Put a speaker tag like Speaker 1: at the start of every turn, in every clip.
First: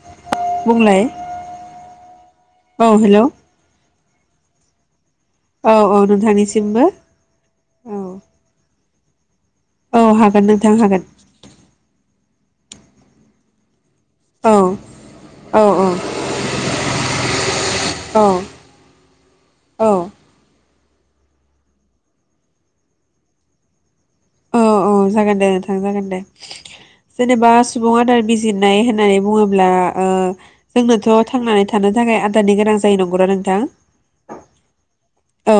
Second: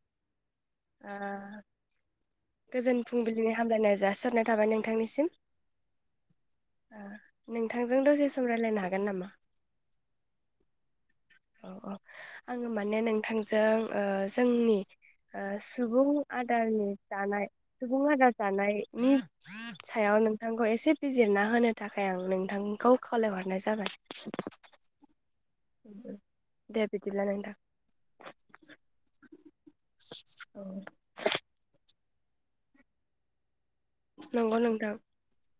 Speaker 1: [inaudible] बुंलाय
Speaker 2: ओ
Speaker 1: औ
Speaker 2: गोजोन
Speaker 1: हेल'
Speaker 2: फुंबिलिनि हामलायनाय जासिहरनाय थाबाय नोंथांनिसिम
Speaker 1: नोंथांनिसिमबो औ
Speaker 2: नोंथांजों दसेे सम रायलायनो हागोन [unintelligible] नामा
Speaker 1: औ हागोन नोंथां हागोन
Speaker 2: औ औ आङो माने नोंथांजों ओ
Speaker 1: औ
Speaker 2: जोंनि ओ
Speaker 1: औ
Speaker 2: सुबुं आदारनि जानाय सुबुं आदार
Speaker 1: औ
Speaker 2: जानायनि सायाव
Speaker 1: औ
Speaker 2: नोंथां औ एसे बिजिरना होनो थाखाय आं नोंथांखौ खावलाय हरनाय जाबाय
Speaker 1: औ औ जागोन दे नोंथां जागोन दे
Speaker 2: दे बिदिब्ला
Speaker 1: जेनेबा
Speaker 2: नोंथां
Speaker 1: सुबुं आदार बिजिरनाय होननानै बुङोब्ला ओ जोंनोथ' थांनानै थानो थाखाय आदारनि गोनां जायो नंगौना नोंथां
Speaker 2: नंगौ नोंथां
Speaker 1: औ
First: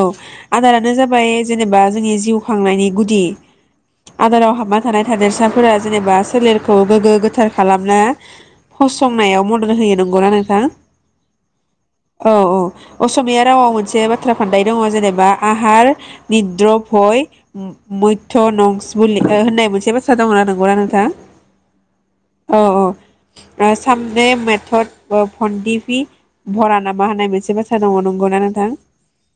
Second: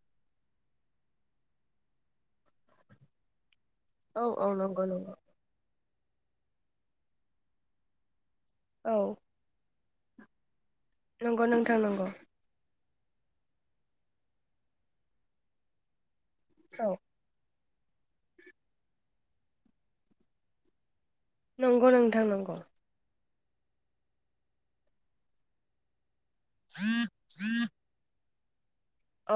Speaker 1: आदारानो जाबाय जेनेबा जोंनि जिउ खांनायनि गुदि
Speaker 2: औ औ
Speaker 1: आदाराव हाबना
Speaker 2: नंगौ
Speaker 1: थानाय
Speaker 2: नंगौ
Speaker 1: थादेरसाफोरा जेनेबा सोलेरखौ गोग्गो गोथार खालामनो
Speaker 2: औ
Speaker 1: फसंनायाव मदद होयो नंगौना नोंथां
Speaker 2: नंगौ नोंथां नंगौ
Speaker 1: औ औ असमिया रावाव मोनसे बाथ्रा फान्द दङ जेनेबा आहार निद्र
Speaker 2: औ
Speaker 1: भय ओ मैथ्य नं सुलि ओ होननाय मोनसे बाथ्रा दंना नंगौना नोंथां
Speaker 2: नंगौ नोंथां नंगौ
Speaker 1: औ औ ओ सामदे मेथद ओ भन्दिफि भरा नामा होननाय मोनसे बाथ्रा दङ नंगौना थां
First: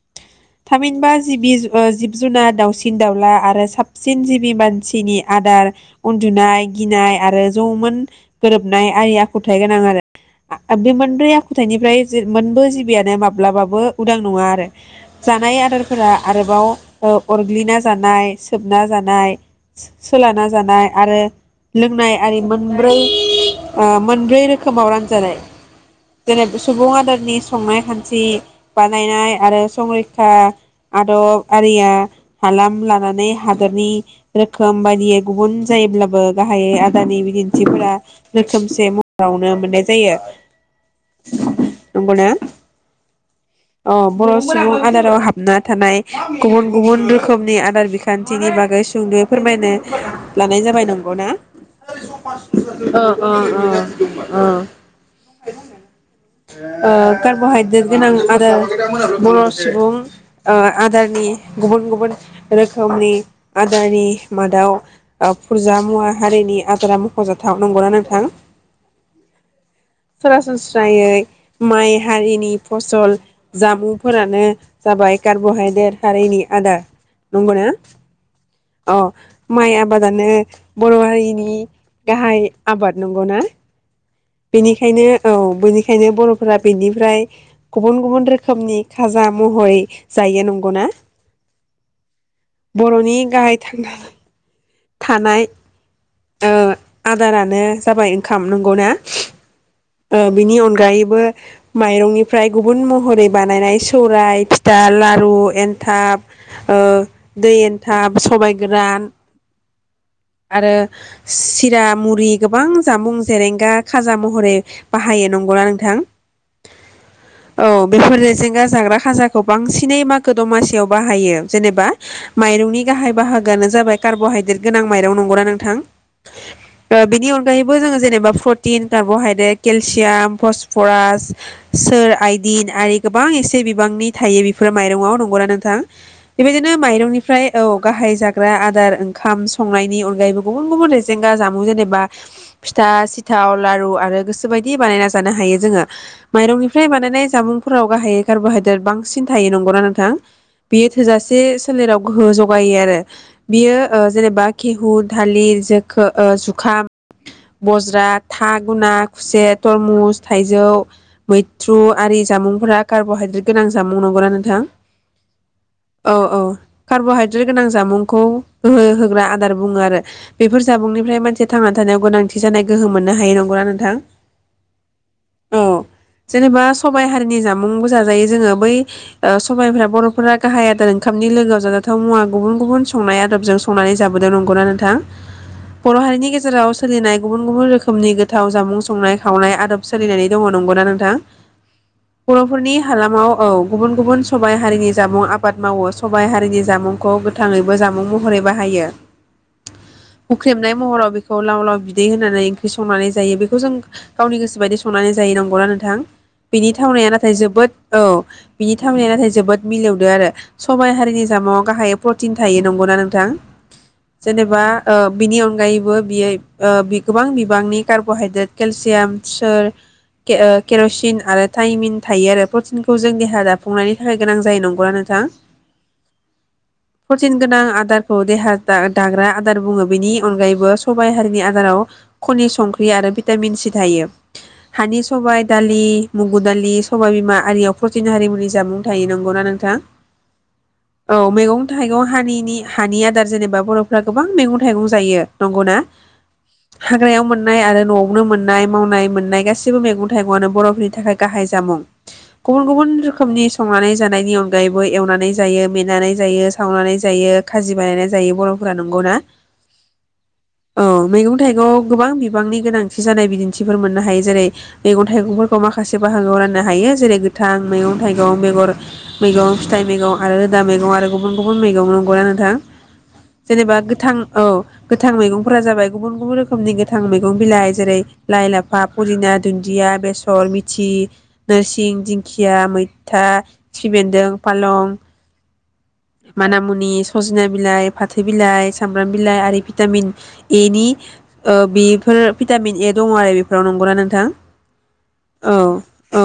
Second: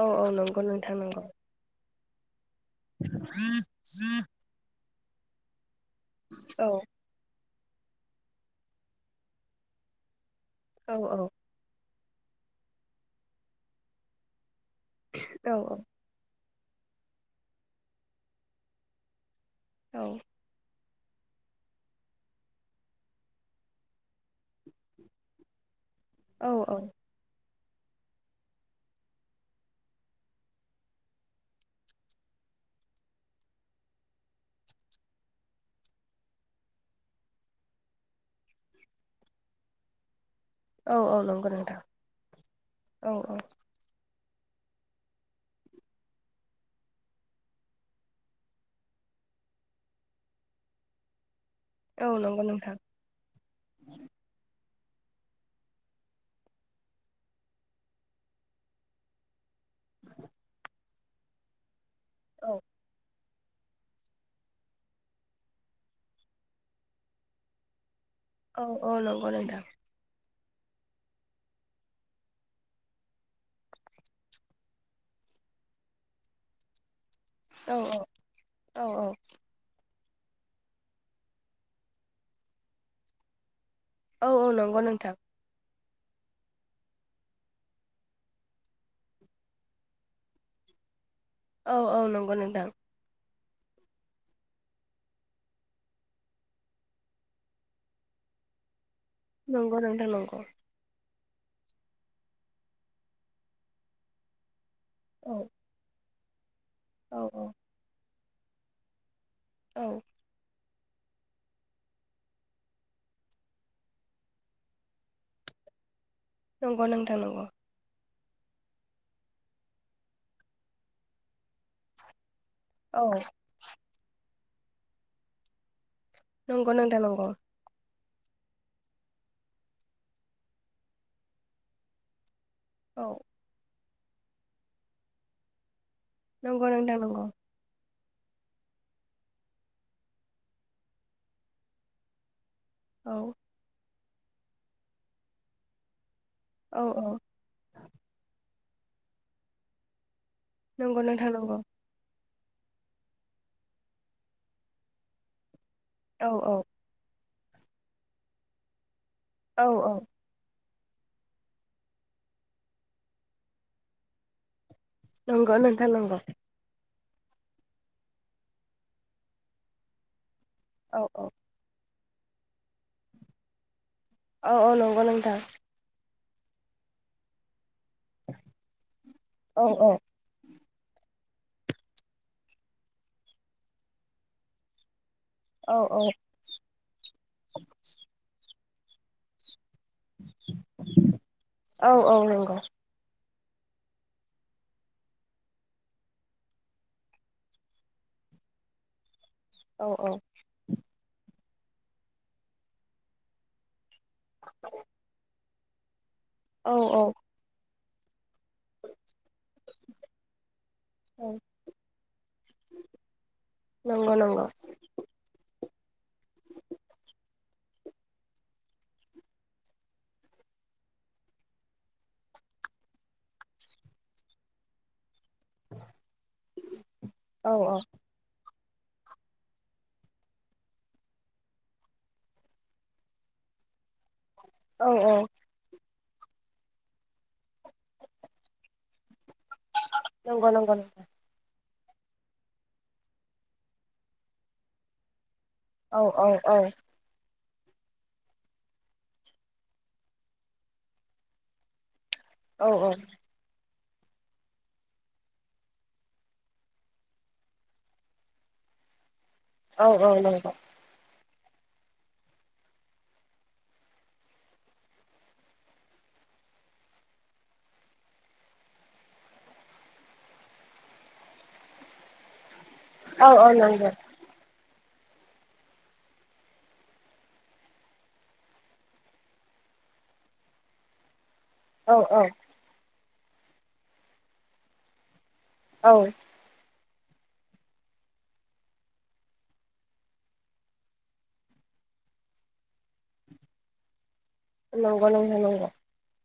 Speaker 2: औ औ नंगौ नोंथां
Speaker 1: थामहिनबा
Speaker 2: नंगौ
Speaker 1: जिबि ओ जिब जुनाद दाउसिन दाउला आरो साबस [unintelligible] मानसिनि आदार उन्दुनाय
Speaker 2: औ औ
Speaker 1: गिनाय आरो जौमोन गोरोबनाय आय आखुथायाइ गोनां आरो आं बे
Speaker 2: औ
Speaker 1: मोनब्रै आखुथायाइनिफ्राय जे मोनबो जिबियानो माब्लाबाबो उदां नङा आरो
Speaker 2: औ
Speaker 1: जानाय
Speaker 2: औ
Speaker 1: आदारफोरा आरो आव ओ अरग्लिना जानाय सोब ना जानाय
Speaker 2: औ
Speaker 1: सोलाना जानाय आरो लोंनाय आरि मोनब्रै ओ मोनब्रै रोखोमाव रानजानाय
Speaker 2: औ
Speaker 1: जेनेब
Speaker 2: औ
Speaker 1: सुबुं आदारनि संनाय खान्थि बानायनाय आरो संरैखा आदब आरिया हालाम लानानै हादरनि रोखोम बायदियै गुबुन जायोब्लाबो गाहायै आदारनि बिदिन्थिफोरा रोखोमसे महरावनो मोननाय जायो।
Speaker 2: औ औ नंगौ नोंथां
Speaker 1: नंगौना
Speaker 2: औ औ
Speaker 1: अ बर' सुबुं आदाराव हाबना थानाय गुबुन गुबुन रोखोमनि आदार बिखान्थिनि बागै सुंद'यै फोरमायनो लानाय जाबाय नंगौ ना?
Speaker 2: औ नंगौ नोंथां
Speaker 1: ओ ओ ओ ओ [unintelligible] ओ कार्बहाइद्रेट गोनां आरो बर सुबुं ओ आदार नि गुबुन गुबुन
Speaker 2: औ
Speaker 1: गुबुन रखोमनि। आदारनि मादाव फुरजा मुवा हारिनि आदारा मखजाथाव नंगौना नों
Speaker 2: औ औ नंगौ नोंथां।
Speaker 1: सरासनस्रा यायै माइ हारिनि फसल जामुंफोरानो जाबाय कार्बहाइद्रेट हारिनि आदार। नंगौना
Speaker 2: औ
Speaker 1: औ माइ आब आबादानो बर हारिनि गाहाय आबाद नंगौना।
Speaker 2: औ औ नंगौ
Speaker 1: बेनिखायनो
Speaker 2: नोंथां
Speaker 1: औ। बेनिखायनो बरफोरा बेनिफ्राय गुबुन गुबुन रोखोमनि खाजा महरै जायो नंगौना।
Speaker 2: औ औ नंगौ नोंथां।
Speaker 1: बर'नि [unintelligible] थानाय ओ आदारानो जाबाय ओंखाम नंगौना।
Speaker 2: नंगौ नोंथां
Speaker 1: ओ
Speaker 2: नंगौ
Speaker 1: बिनि अनगायैबो। माइरंनिफ्राय गुबुन महरै बानायनाय सौराय। दा
Speaker 2: औ
Speaker 1: लारु एन्थाब। ओ
Speaker 2: औ औ
Speaker 1: दै एन्थाब। सबाय गोरान।
Speaker 2: औ।
Speaker 1: आरो सिरा मुरि गोबां जामुं जेरेंगा खाजा महरै। बाहायो नंगौना नोंथां?
Speaker 2: नंगौ नोंथां नंगौ।
Speaker 1: औ बेफोर लेजेंगा जाग्रा खाजाखौ बांसिनै मागो दमासियाव बाहायो जेनेबा। माइरंनि
Speaker 2: औ
Speaker 1: गाहाय बाहागोआनो जाबाय कार्ब'हाइद्रेट। गोनां माइरं नंगौना नोंथां?
Speaker 2: नंगौ
Speaker 1: ओ
Speaker 2: नोंथां नंगौ
Speaker 1: बिनि अनगायैबो जोङो। जेनेबा प्रटिन कारबहाइदेट। केलसियाम फसफरास सोर आइ दिन आरो
Speaker 2: औ
Speaker 1: गोबां एसे। गोबांनि थायो बेफोर माइरंआव नंगौना नोंथां?
Speaker 2: नंगौ
Speaker 1: बेबायदिनो
Speaker 2: नोंथां नंगौ
Speaker 1: माइरंनिफ्राय औ। गाहाय जाग्रा आदार ओंखाम संनायनि अनगायैबो गुबुन गुबुन रेजेंगा जामुं जेनेबा। फिथा
Speaker 2: औ
Speaker 1: सिथाव लारु आरो। बे बादि बानायना जानो हायो जोङो।
Speaker 2: औ
Speaker 1: माइरंनिफ्राय
Speaker 2: औ
Speaker 1: बानायनाय जामुंफोराव गाहायै खारब'हाय देर बांसिन थायो नंगौ ना नोंथां? बेयो
Speaker 2: नंगौ नोंथां
Speaker 1: थोजासे
Speaker 2: नंगौ
Speaker 1: सोलेराव गोहो ज गायो आरो बियो ओ जेनेबा खेहु थालिर जो खो ओ
Speaker 2: औ
Speaker 1: जुखाम बज्रा था गुना खुसेर,
Speaker 2: औ औ
Speaker 1: तरमुस, थाइजौ मैथ्रु आरि जामुंफोरा कार्ब'हाइद्रेट गोनां जामुं। नंगौना नोंथां?
Speaker 2: नंगौ नोंथां
Speaker 1: औ
Speaker 2: नंगौ
Speaker 1: औ कार्ब'हाइद्रेट गोनां जामुंखौ गोहो होग्रा आदार बुङो आरो। बेफोर
Speaker 2: औ
Speaker 1: जाबुंनिफ्राय मानसिया थांना थानायाव गोनांथि जानाय गोहो मोननो हायो नंगौना नोंथां।
Speaker 2: औ अ नंगौ नोंथां।
Speaker 1: औ जेनेबा सबाइ हारिनि जाब मुंबो जाजायो जोङो बै ओ
Speaker 2: औ
Speaker 1: सबायफोरा
Speaker 2: औ
Speaker 1: ओ बर'फोरा गाहाय आ ओंखामनि लोगोआव जाजाथाव मुवा गुबुन गुबुन संनाय आदबजों संनानै जाबोदों नंगौना नोंथां।
Speaker 2: औ
Speaker 1: बर' हारिनि गेजेराव सोलिनाय गुबुन गुबुन रोखोमनि गोथाव जामुं संनाय खावनाय आदब सोलिनानै दङ नंगौना नोंथां
Speaker 2: औ औ नंगौ औ
Speaker 1: बर'फोरनि हालामाव औ गुबुन गुबुन सबाइ हारिनि जामुं आबाद मावो। सबाइ हारिनि जामुंखौ गोथाङैबो जामुं महरै बाहायो।
Speaker 2: औ
Speaker 1: हुख्रेमनाय महराव बे खौ लाव लाव बिदै होनानै ओंख्रि संनानै जायो बेखौ जों [inaudible] गावनि गोसोबायदि संनानै जायो नंगौना नों थां बिनि
Speaker 2: औ औ
Speaker 1: थावनाया नाथाय जोबोद औ बिनि थावनाया नाथाय जोबोद मिलौदो आरो। सबाइ हारिनि
Speaker 2: औ
Speaker 1: जामुङाव गाहायै प्रटिन थायो नंगौना नोंथां?
Speaker 2: नंगौ नंगौ
Speaker 1: जेनेबा ओ बिनि अनगायै बो बियो ओ बि गोबां बिबांनि कार्ब'हाइद्रेट केलसियाम सोर केर केर'सिन आरो थाइमिन थायो आरो प्रटिनखौ जों देहा दाफुंनायनि थाखाय गोनां जायो नंगौना नोंथां? प्रटिन
Speaker 2: औ
Speaker 1: गोनां
Speaker 2: औ
Speaker 1: आदारखौ देहा दा दाग्रा आदार बुङो बेनि अनगायैबो सबाइ हारिनि आदाराव खनि संख्रि आरो बिद भिटामिन सि थायो।
Speaker 2: औ
Speaker 1: हानि सबाय, दालि मुगु दालि सबायबिमा आरियाव प्रतिन हारिमुनि जामुं थायो नों गौ ना नोंथां
Speaker 2: नंगौ नंगौ नोंथां
Speaker 1: औ मेगं थाइगं हानिनि हानि आदार जेनेबा बर'फ्रा गोबां मैगं थाइगं जायो। नंगौना
Speaker 2: औ औ औ
Speaker 1: हाग्रायाव मोन नाय आरो न' संनो मोननाय मावनाय मोननाय गासिबो मेगं थाइगंआनो बर'फोरनि थाखाय गाहाय जामुं। गुबुन
Speaker 2: औ
Speaker 1: गुबुन
Speaker 2: औ
Speaker 1: रोखोमनि संनानै जानायनि अनगायैबो एवनानै जायो मेनानै जायो, सावनानै जायो, खाजि बानायना जायो बर'फोरा नंगौना?
Speaker 2: औ औ नंगौ।
Speaker 1: थाइगङाव गोबां बिबांनि गोनां जानाय बिदिन्थिफोर मोननो हायो जेरै मैगं थाइगंफोरखौ माखासे बाहागोआव राननो हायो जेरै गोथां मैगं थाइगं बेगर मैगं फिथाइ मैगं आरो रोदा मैगं आरो गुबुन गुबुन मैगं नंगौ ना नोंथां?
Speaker 2: औ औ
Speaker 1: जेनेबा
Speaker 2: नंगौ
Speaker 1: गोथां औ। गोथां मैगंफोरा जाबाय गुबुन गुबुन रोखोमनि गोथां मैगं बिलाइ। जेरै लाइ, लाफा, पुदिना, दुन्दिया, बेसर, मिथि,
Speaker 2: औ
Speaker 1: नोरसिं,
Speaker 2: औ
Speaker 1: दिंखिया, मै था, खिफिबेन्दों, फालं
Speaker 2: औ
Speaker 1: मानामुनि सज'ना बिलाइ, फाथो बिलाइ, सामब्राम बिलाइ आरि भिटामिन एनि ओ बेफोर भिटामिन ए दङ' आरो बेफोराव नंगौना नोंथां?
Speaker 2: नंगौ नोंथां
Speaker 1: औ
Speaker 2: नंगौ
Speaker 1: औ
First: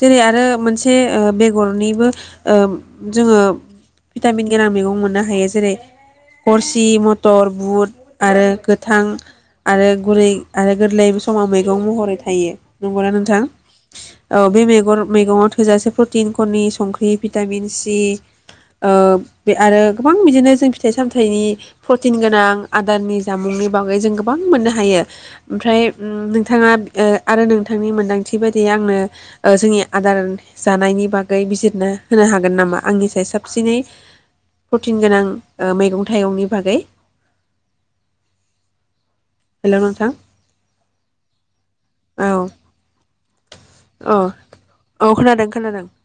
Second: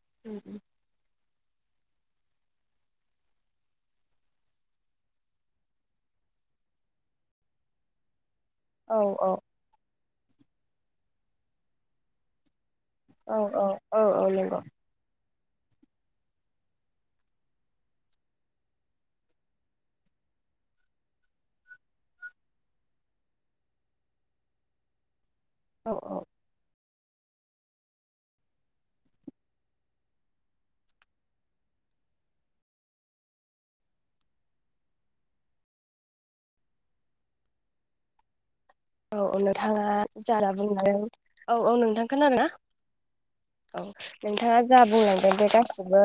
Speaker 1: जेरै आरो मोनसे ओ बेगरनिबो ओ जोङो भिटामिन गोनां मैगं मोननो हायो जेरै गरसि, मटर, बुट, आरो
Speaker 2: औ
Speaker 1: गोथां आरो गुरै आरो गोरलैबो समाव मैगं महरै थायो। नंगौना
Speaker 2: औ
Speaker 1: नोंथां? औ
Speaker 2: नंगौ
Speaker 1: बे मेगं मैगङाव थोजासे प्रटिन खनि संख्रि भिटामिन सि ओ बे आरो गोबां बिदिनो जों फिथाइ-सामथाइनि प्रटिन गोनां आदारनि जामुंनि बागै जों गोबां मोननो हायो। ओमफ्राय
Speaker 2: औ औ
Speaker 1: नोंथाङा ओ आरो नोंथांनि मोन्दांथि बायदियै आंनो ओ जोंनि आदार जानायनि बागै बिजिरना होनो हागोन नामा? आंनि साय साबसिनै प्रटिन गोनां ओ मैगं-थाइगंनि बागै।
Speaker 2: औ
Speaker 1: हेल'
Speaker 2: नोंथाङा
Speaker 1: नोंथां
Speaker 2: जान बुं औ औ नोंथां
Speaker 1: औ
Speaker 2: खोनादोना? औ नोंथाङा जा
Speaker 1: औ
Speaker 2: बुंलांदों
Speaker 1: खोनादों
Speaker 2: बे
Speaker 1: खोनादों
Speaker 2: गासिबो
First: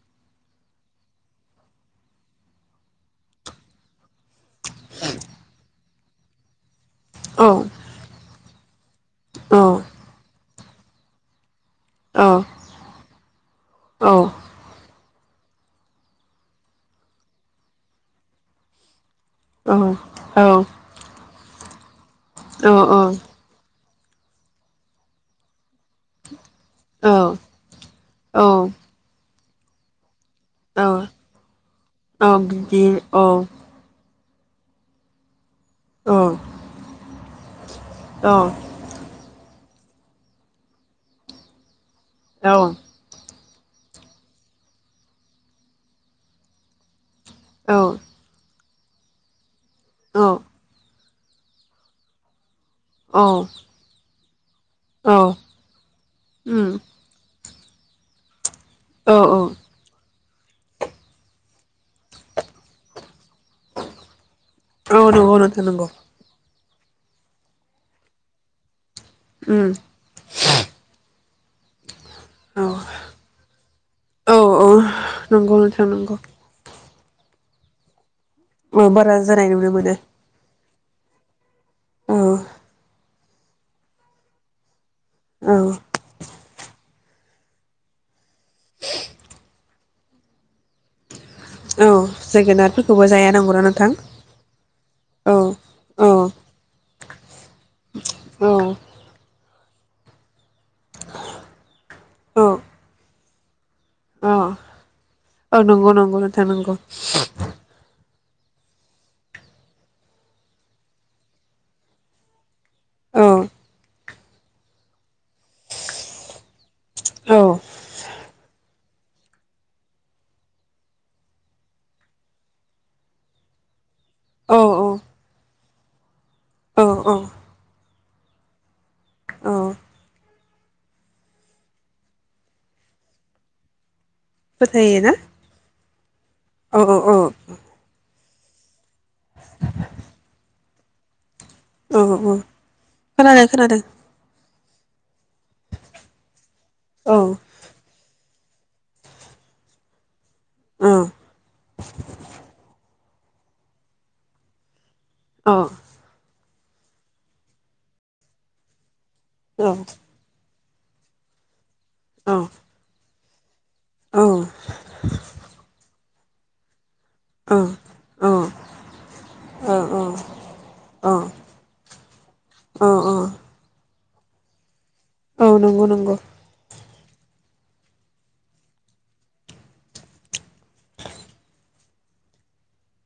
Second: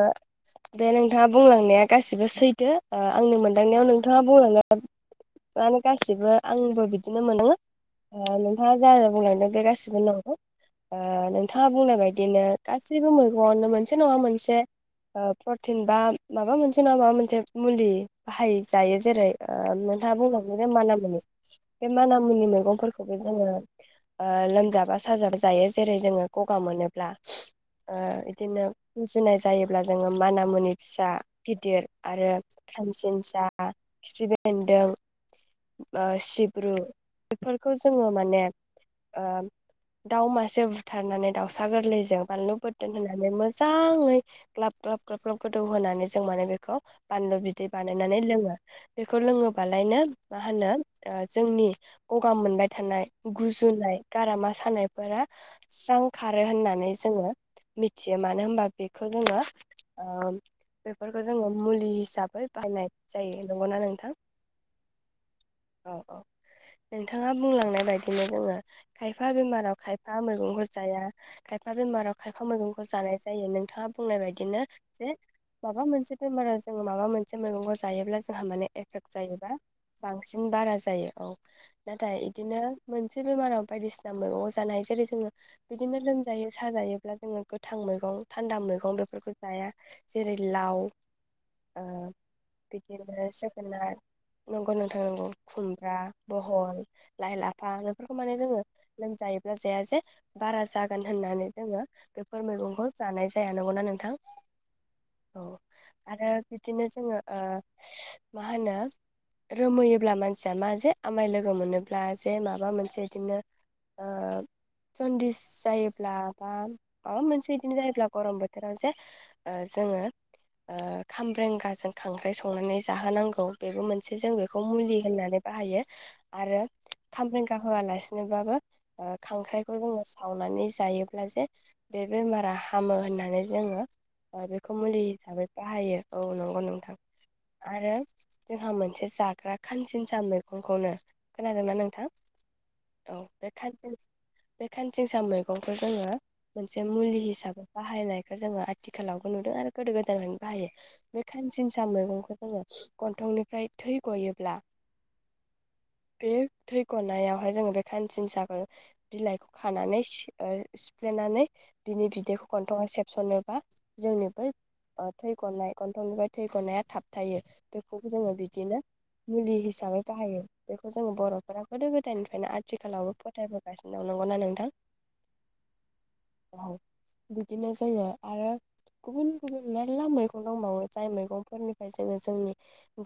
Speaker 2: बे नोंथाङा बुंलांनाया गासिबो सैथो ओ आंनि मोनदांनायाव नोंथाङा बुंलांनाय माने गासिबो आंबो बिदिनो
Speaker 1: औ
Speaker 2: मोन्दाङो। ओ नोंथाङा जा जा बुंलांदों बे
Speaker 1: औ
Speaker 2: गासिबो नंगौ। आ नों थाङा बुंनाय
Speaker 1: औ
Speaker 2: बायदिनो गासैबो मैगंआवनो मोनसे
Speaker 1: औ
Speaker 2: नङा मोनसे ओ प्रटिन बा माबा मोनसे नङा माबा मोनसे मुलि बाहाय जायो जेरै ओ
Speaker 1: औ
Speaker 2: नोंथाङा
Speaker 1: औ
Speaker 2: बुंलांनोे जे माना मुनि। बे मानाम मानामुनि मैगंफोरखौबो जोङो ओ लोमजाबा साजाबा जायो जेरै जोङो गगा मोनोब्ला
Speaker 1: औ
Speaker 2: [unintelligible] ओ इदिनो गुजुनाय जा जायोब्ला जोङो माना मुनि
Speaker 1: औ
Speaker 2: फिसा गिदिर आरो
Speaker 1: औ बिदि औ
Speaker 2: खानसिनसा खिफिबेन बेनदों ओ
Speaker 1: औ
Speaker 2: सिब्रु फोरखौ जोंङो
Speaker 1: औ
Speaker 2: माने ओ दाउ मासे बुथारनानै दाउसा गोरलैजों जों बानलु
Speaker 1: औ
Speaker 2: बोरदोन होनानै मोजा मोजाङै ग्लाब ग्लाब ग्लाब ग्लाब गोदौ होनानै जों माने बेखौ बानलु बिदै बानायनानै लोंङो। बेखौ लोंङोब बालायनो
Speaker 1: औ औ
Speaker 2: मा होनो ओ जोंनि गगा मोननाय थानाय
Speaker 1: औ
Speaker 2: गुजुनाय गारामा सा सानायफोरा स्रां खारो
Speaker 1: उम
Speaker 2: होननानै जोंङो मिथियो मानो होनबा बेखौ
Speaker 1: औ औ
Speaker 2: जोंङो ओ बेफोरखौ जोंङो मुलि हिसाबै बायनाय जायो नंगौना नोंथां
Speaker 1: नंगौ नोंथां नंगौ
Speaker 2: औ औ। नोंथाङा बुंलांनाय बायदिनो जोंङो खायफा
Speaker 1: उम
Speaker 2: बेमाराव खायफा मैगंखौ जाया खायफा बेमाराव खायफा
Speaker 1: औ
Speaker 2: मैगंखौ जानाय जायो नोंथाङा बुंनाय
Speaker 1: औ
Speaker 2: बायदिनो
Speaker 1: औ
Speaker 2: जे
Speaker 1: नंगौ
Speaker 2: माबा
Speaker 1: नोंथां
Speaker 2: मोनसे
Speaker 1: नंगौ
Speaker 2: बेमाराव जों माबा मोनसे मैगंखौ जायोब्ला जोंहा माने
Speaker 1: औ
Speaker 2: एफेक्ट
Speaker 1: बारा जानाय
Speaker 2: जायोबा
Speaker 1: नुनो मोनो
Speaker 2: बांसिन बारा जायो औ। नाथाय
Speaker 1: औ
Speaker 2: इदिनो मोनसे बेमाराव बायदिसिना मैगं जानाय जेरै जोंङो
Speaker 1: औ
Speaker 2: बिदिनो लोमजायो साजायो। अब्ला जोंङो गोथां मैगं थान्दा मैगं बेफोरखौ जाया जेरै लाव ओ
Speaker 1: औ जोगोनारफोरखौबो
Speaker 2: बिदिनो
Speaker 1: जाया नंगौना
Speaker 2: जोगोनार
Speaker 1: नोंथां
Speaker 2: नंगौ नोथां नंगौ
Speaker 1: औ
Speaker 2: खुमब्रा
Speaker 1: औ
Speaker 2: लाइ लाफा फोरखौ माने जोंङो
Speaker 1: औ
Speaker 2: लोमजायो जाया जे बारा जागोन होननानै जोंङो बेफोर
Speaker 1: औ
Speaker 2: मैगंखौ जानाय जाया। नंगौ ना नोंथां?
Speaker 1: अ
Speaker 2: औ
Speaker 1: नंगौ नंगौ
Speaker 2: आरो
Speaker 1: नोंथां नंगौ
Speaker 2: बिदिनो जोंङो ओ मा होनो रोमैयोब्ला मानसिया मा जे आमाय लोगो मोनोब्ला जे माबा मोनसे
Speaker 1: औ
Speaker 2: बिदिनो ओ जन्दिस जायोब्ला बा माबा
Speaker 1: औ
Speaker 2: मोनसे बिदिनो जायोब्ला गरम बोथोराव जे ओ जोङो ओ खामब्रेंगाजों खांख्राइ संनानै जाहोनांगौ बेबो मोनसे जों
Speaker 1: औ
Speaker 2: बेखौ मुलि होननानै बाहायो। आरो
Speaker 1: औ औ
Speaker 2: खामरेंगा होआलासिनोबाबो ओ
Speaker 1: औ
Speaker 2: खांख्राइखौ जोङो सावनानै जायोब्ला जे बे बेमारा हामो होननानै जोङो ओ बेखौ
Speaker 1: फोथायो
Speaker 2: मुलि
Speaker 1: ना
Speaker 2: हिसाबै बाहायो औ नंगौ
Speaker 1: औ औ
Speaker 2: नोंथां
Speaker 1: औ
Speaker 2: आरो जोंहा मोन एसे जाग्रा खानसिनसा मैग गंखौनो खोनादोंना
Speaker 1: औ
Speaker 2: नोंथां
Speaker 1: औ
Speaker 2: औ
Speaker 1: खोनादों
Speaker 2: बे
Speaker 1: खोनादों
Speaker 2: खानसिन बि खान सा मैगंखौ जोङो मोनसे
Speaker 1: औ
Speaker 2: मुलि हिसाबै बाहायनाय जोङो आथिखालावबो नुदों आरो गोदो गोदाय बाहायो
Speaker 1: औ
Speaker 2: बे खानसिनसा मैगंखौ जोङो गन्थंनिफ्राय थै ग'योब्ला
Speaker 1: अ
Speaker 2: बे थै गनायावहाय जोङो बे खानसिनसाखो बिलाइखौ
Speaker 1: औ
Speaker 2: खानानै से ओ सिफ्लेनानै बिनि
Speaker 1: औ
Speaker 2: बिदैखौ गन्थङाव सेबसननो
Speaker 1: औ
Speaker 2: जोंनि बै ओ थैगनाय गन थंनिफ्राय थै गनाया थाब थायो बेखौबो जोङो बिदिनो मुलि
Speaker 1: औ
Speaker 2: हिसाबै बाहायो बेखौ जोङो बर'फोरा गोदो गोदायनिफ्रायनो आथिखालावबो फोथायबोगासिनो। नंगौ ना नोंथां।
Speaker 1: औ नंगौ नंगौ
Speaker 2: औ। बिदिनो जोङो आरो गुबुन गुबुन मेरला मैगं दंबावो जाय मैगंफोरनिफ्राय जोङो जोंनि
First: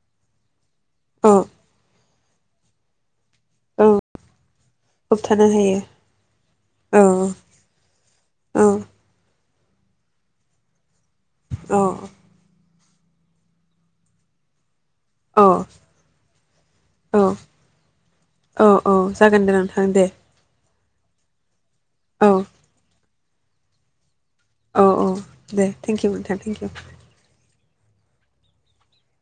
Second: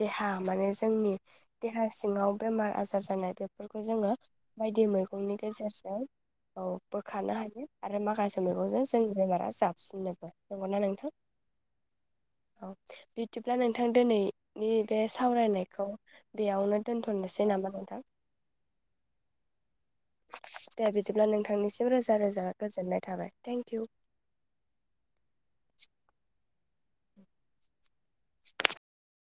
Speaker 2: देहा माने जोंनि
Speaker 1: औ
Speaker 2: देहा सिङाव बेमार आजार जानाय बेफोरखौ
Speaker 1: औ
Speaker 2: जोङो बायदि मैगंनि
Speaker 1: होबथानो हायो
Speaker 2: गेजेरजों औ बोखानो हायो आरो माखासे
Speaker 1: औ
Speaker 2: मैगंजों जोंनि बेमारा साबसिननोबो नंगौना नोंथां
Speaker 1: औ
Speaker 2: औ बिदिब्ला नोंथां दिनैनि बे
Speaker 1: औ औ
Speaker 2: सावरायनायखौ बेयावनो
Speaker 1: औ
Speaker 2: दोनथ'नोसै नामा नोंथां
Speaker 1: औ जागोन दे नोंथां दे
Speaker 2: दे बिदिब्ला नोंथांनिसिम रोजा
Speaker 1: औ
Speaker 2: रोजा गोजोननाय थाबाय थेंकिउ
Speaker 1: औ औ दे थेंकिउ नोंथा थेंकिउ
Speaker 2: [inaudible] [inaudible]